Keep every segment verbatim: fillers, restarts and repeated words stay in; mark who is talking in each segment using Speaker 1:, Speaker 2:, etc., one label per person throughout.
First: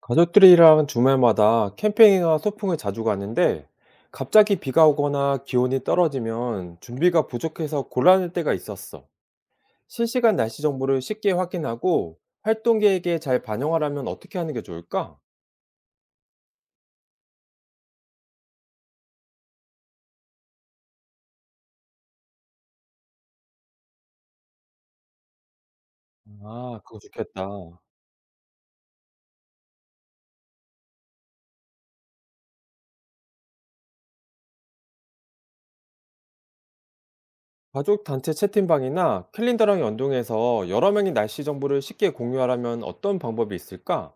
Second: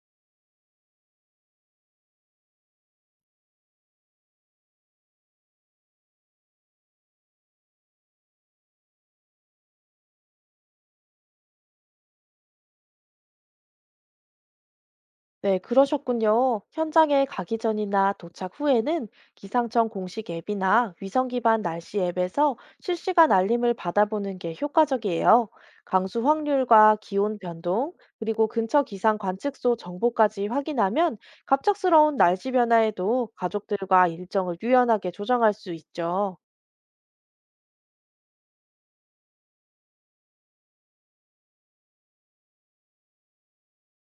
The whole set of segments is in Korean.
Speaker 1: 가족들이랑 주말마다 캠핑이나 소풍을 자주 가는데 갑자기 비가 오거나 기온이 떨어지면 준비가 부족해서 곤란할 때가 있었어. 실시간 날씨 정보를 쉽게 확인하고 활동 계획에 잘 반영하려면 어떻게 하는 게 좋을까?
Speaker 2: 네, 그러셨군요. 현장에 가기 전이나 도착 후에는 기상청 공식 앱이나 위성 기반 날씨 앱에서 실시간 알림을 받아보는 게 효과적이에요. 강수
Speaker 1: 아,
Speaker 2: 확률과
Speaker 1: 그거
Speaker 2: 기온
Speaker 1: 좋겠다.
Speaker 2: 변동, 그리고 근처 기상 관측소 정보까지 확인하면 갑작스러운 날씨 변화에도 가족들과 일정을 유연하게 조정할 수 있죠.
Speaker 1: 가족 단체 채팅방이나 캘린더랑 연동해서 여러 명이 날씨 정보를 쉽게 공유하려면 어떤 방법이 있을까?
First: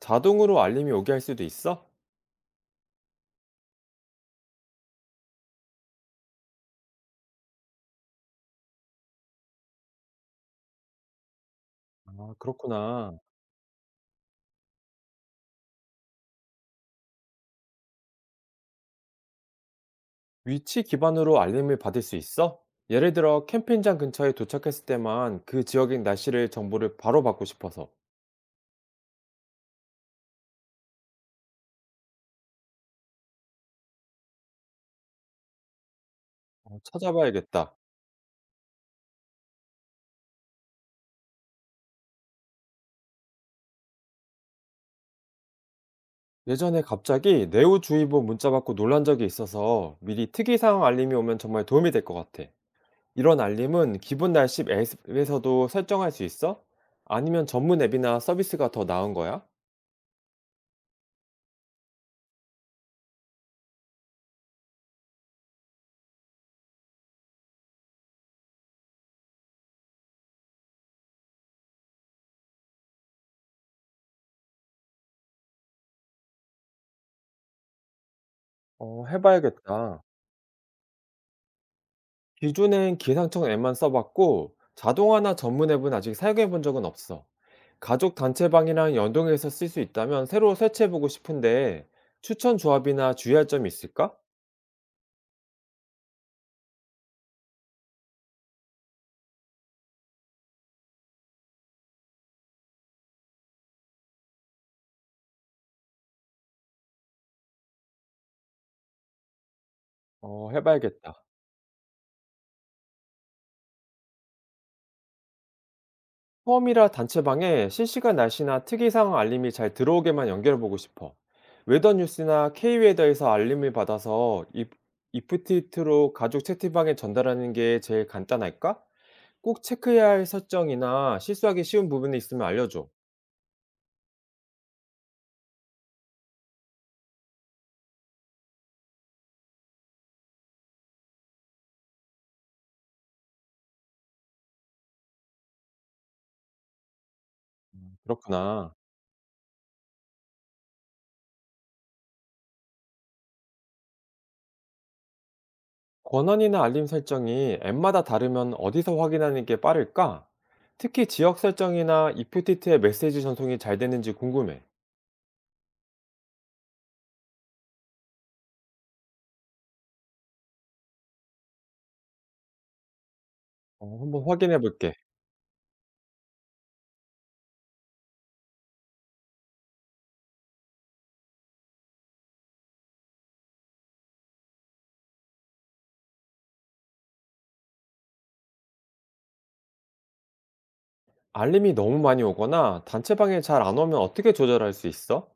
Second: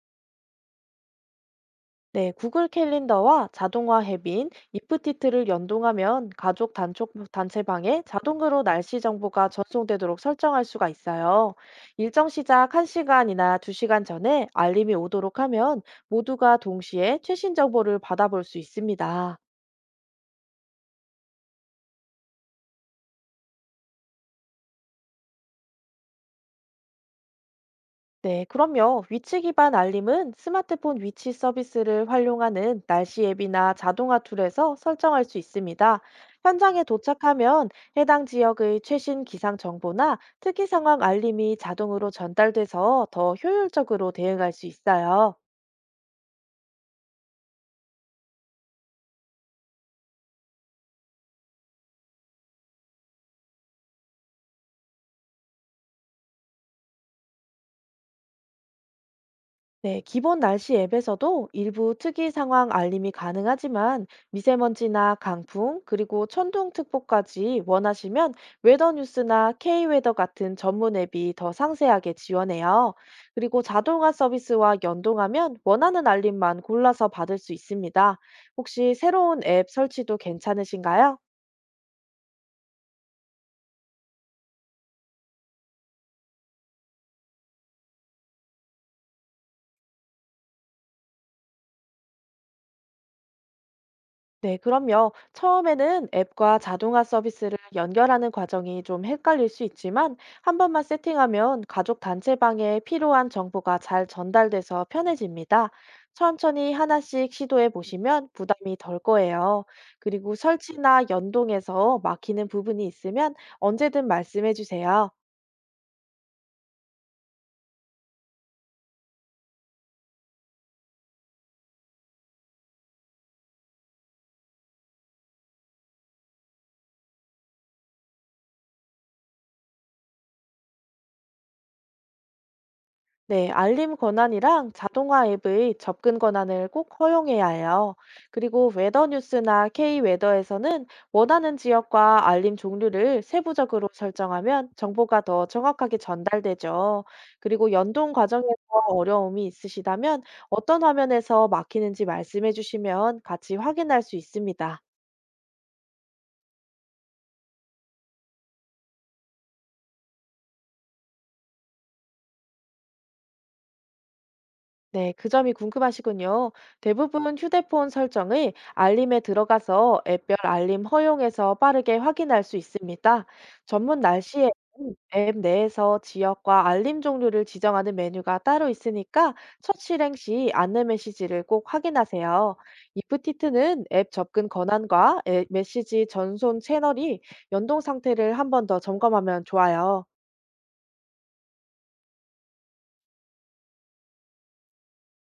Speaker 1: 자동으로 알림이 오게 할 수도 있어?
Speaker 2: 네, 구글 캘린더와 자동화 앱인 이프티트를 연동하면 가족 단톡 단체방에 자동으로 날씨 정보가 전송되도록 설정할 수가 있어요. 일정
Speaker 1: 아,
Speaker 2: 시작
Speaker 1: 그렇구나.
Speaker 2: 한 시간이나 두 시간 전에 알림이 오도록 하면 모두가 동시에 최신 정보를 받아볼 수 있습니다.
Speaker 1: 위치 기반으로 알림을 받을 수 있어? 예를 들어 캠핑장 근처에 도착했을 때만 그 지역의 날씨를 정보를 바로 받고 싶어서.
Speaker 2: 네, 그럼요. 위치 기반 알림은 스마트폰 위치 서비스를 활용하는 날씨 앱이나 자동화 툴에서 설정할 수 있습니다.
Speaker 1: 어,
Speaker 2: 현장에 도착하면
Speaker 1: 찾아봐야겠다.
Speaker 2: 해당 지역의 최신 기상 정보나 특이 상황 알림이 자동으로 전달돼서 더 효율적으로 대응할 수 있어요.
Speaker 1: 예전에 갑자기 내우주의보 문자 받고 놀란 적이 있어서 미리 특이사항 알림이 오면 정말 도움이 될 것 같아. 이런 알림은 기본 날씨 앱에서도 설정할 수 있어? 아니면 전문 앱이나 서비스가 더 나은 거야?
Speaker 2: 네, 기본 날씨 앱에서도 일부 특이 상황 알림이 가능하지만 미세먼지나 강풍, 그리고 천둥특보까지 원하시면 웨더뉴스나 K웨더 같은 전문 앱이 더 상세하게 지원해요. 그리고 자동화 서비스와 연동하면 원하는 알림만 골라서 받을 수 있습니다. 혹시
Speaker 1: 어,
Speaker 2: 새로운 앱
Speaker 1: 해봐야겠다.
Speaker 2: 설치도 괜찮으신가요?
Speaker 1: 기존엔 기상청 앱만 써봤고 자동화나 전문 앱은 아직 사용해 본 적은 없어. 가족 단체방이랑 연동해서 쓸 수 있다면 새로 설치해보고 싶은데 추천 조합이나 주의할 점이 있을까?
Speaker 2: 네, 그럼요. 처음에는 앱과 자동화 서비스를 연결하는 과정이 좀 헷갈릴 수 있지만, 한 번만 세팅하면 가족 단체방에 필요한 정보가 잘 전달돼서 편해집니다. 천천히 하나씩 시도해 보시면 부담이 덜 거예요. 그리고
Speaker 1: 어,
Speaker 2: 설치나
Speaker 1: 해봐야겠다.
Speaker 2: 연동해서 막히는 부분이 있으면 언제든 말씀해 주세요.
Speaker 1: 처음이라 단체방에 실시간 날씨나 특이 상황 알림이 잘 들어오게만 연결해보고 싶어. 웨더 뉴스나 K웨더에서 알림을 받아서 이프- 이프티트로 가족 채팅방에 전달하는 게 제일 간단할까? 꼭 체크해야 할 설정이나 실수하기 쉬운 부분이 있으면 알려줘.
Speaker 2: 네, 알림 권한이랑 자동화 앱의 접근 권한을 꼭 허용해야 해요. 그리고 웨더 뉴스나 K 웨더에서는 원하는 지역과 알림 종류를 세부적으로 설정하면 정보가 더 정확하게 전달되죠. 그리고 연동 과정에서
Speaker 1: 그렇구나.
Speaker 2: 어려움이 있으시다면 어떤 화면에서 막히는지 말씀해 주시면 같이 확인할 수 있습니다.
Speaker 1: 권한이나 알림 설정이 앱마다 다르면 어디서 확인하는 게 빠를까? 특히 지역 설정이나 이프티트의 메시지 전송이 잘 되는지 궁금해.
Speaker 2: 네, 그 점이 궁금하시군요. 대부분 휴대폰 설정의 알림에 들어가서 앱별 알림 허용에서 빠르게 확인할 수 있습니다. 전문
Speaker 1: 어, 한번
Speaker 2: 날씨
Speaker 1: 확인해 볼게.
Speaker 2: 앱앱 내에서 지역과 알림 종류를 지정하는 메뉴가 따로 있으니까 첫 실행 시 안내 메시지를 꼭 확인하세요. 이프티트는 앱 접근 권한과 앱 메시지 전송 채널이 연동 상태를 한 번 더 점검하면 좋아요.
Speaker 1: 알림이 너무 많이 오거나 단체방에 잘 안 오면 어떻게 조절할 수 있어?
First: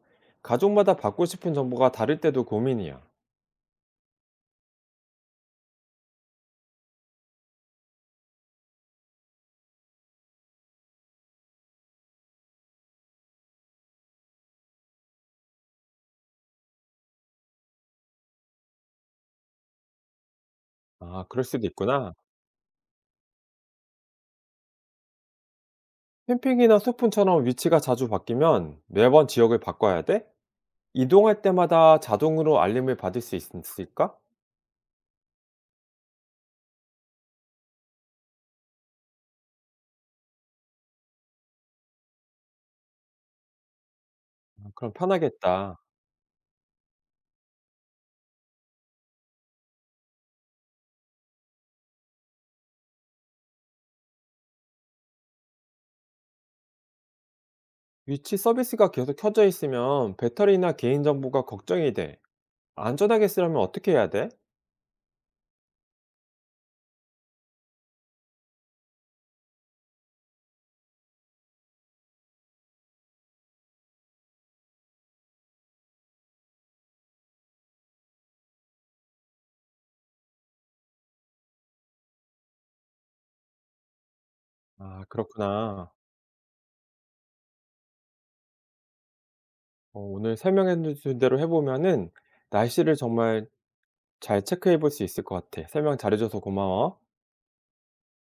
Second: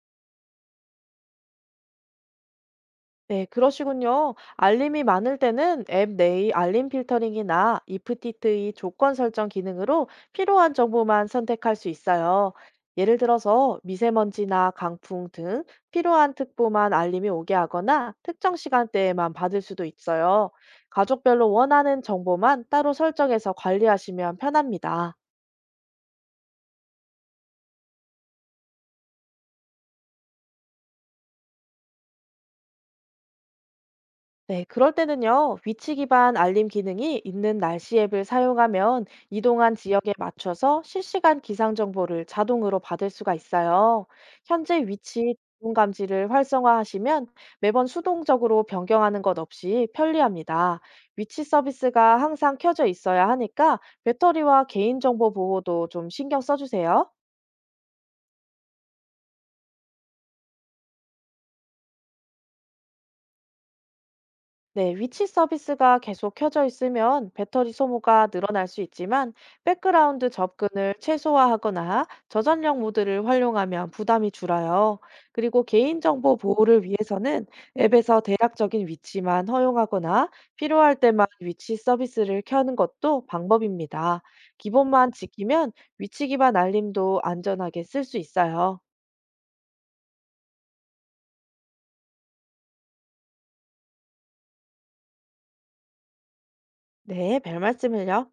Speaker 1: 가족마다 받고 싶은 정보가 다를 때도 고민이야.
Speaker 2: 네, 그러시군요. 알림이 많을 때는 앱 내의 알림 필터링이나 이프티트의 조건 설정 기능으로 필요한 정보만 선택할 수 있어요. 예를 들어서 미세먼지나 강풍 등 필요한 특보만 알림이 오게 하거나 특정 시간대에만 받을 수도 있어요.
Speaker 1: 아, 그럴
Speaker 2: 가족별로
Speaker 1: 수도
Speaker 2: 원하는
Speaker 1: 있구나.
Speaker 2: 정보만 따로 설정해서 관리하시면 편합니다.
Speaker 1: 캠핑이나 소풍처럼 위치가 자주 바뀌면 매번 지역을 바꿔야 돼? 이동할 때마다 자동으로 알림을 받을 수 있- 있을까?
Speaker 2: 네, 그럴 때는요, 위치 기반 알림 기능이 있는 날씨 앱을 사용하면 이동한 지역에 맞춰서 실시간 기상 정보를 자동으로 받을 수가 있어요.
Speaker 1: 아,
Speaker 2: 현재
Speaker 1: 그럼
Speaker 2: 위치 기온
Speaker 1: 편하겠다.
Speaker 2: 감지를 활성화하시면 매번 수동적으로 변경하는 것 없이 편리합니다. 위치 서비스가 항상 켜져 있어야 하니까 배터리와 개인정보 보호도 좀 신경 써주세요.
Speaker 1: 위치 서비스가 계속 켜져 있으면 배터리나 개인정보가 걱정이 돼. 안전하게 쓰려면 어떻게 해야 돼?
Speaker 2: 네, 위치 서비스가 계속 켜져 있으면 배터리 소모가 늘어날 수 있지만 백그라운드 접근을 최소화하거나 저전력 모드를 활용하면 부담이 줄어요. 그리고 개인정보 보호를 위해서는 앱에서 대략적인 위치만 허용하거나 필요할 때만 위치 서비스를 켜는 것도 방법입니다.
Speaker 1: 아,
Speaker 2: 기본만 지키면
Speaker 1: 그렇구나.
Speaker 2: 위치 기반 알림도 안전하게 쓸 수 있어요.
Speaker 1: 어, 오늘 설명해준 대로 해보면은 날씨를 정말 잘 체크해 볼 수 있을 것 같아. 설명 잘해줘서 고마워.
Speaker 2: 네, 별 말씀을요.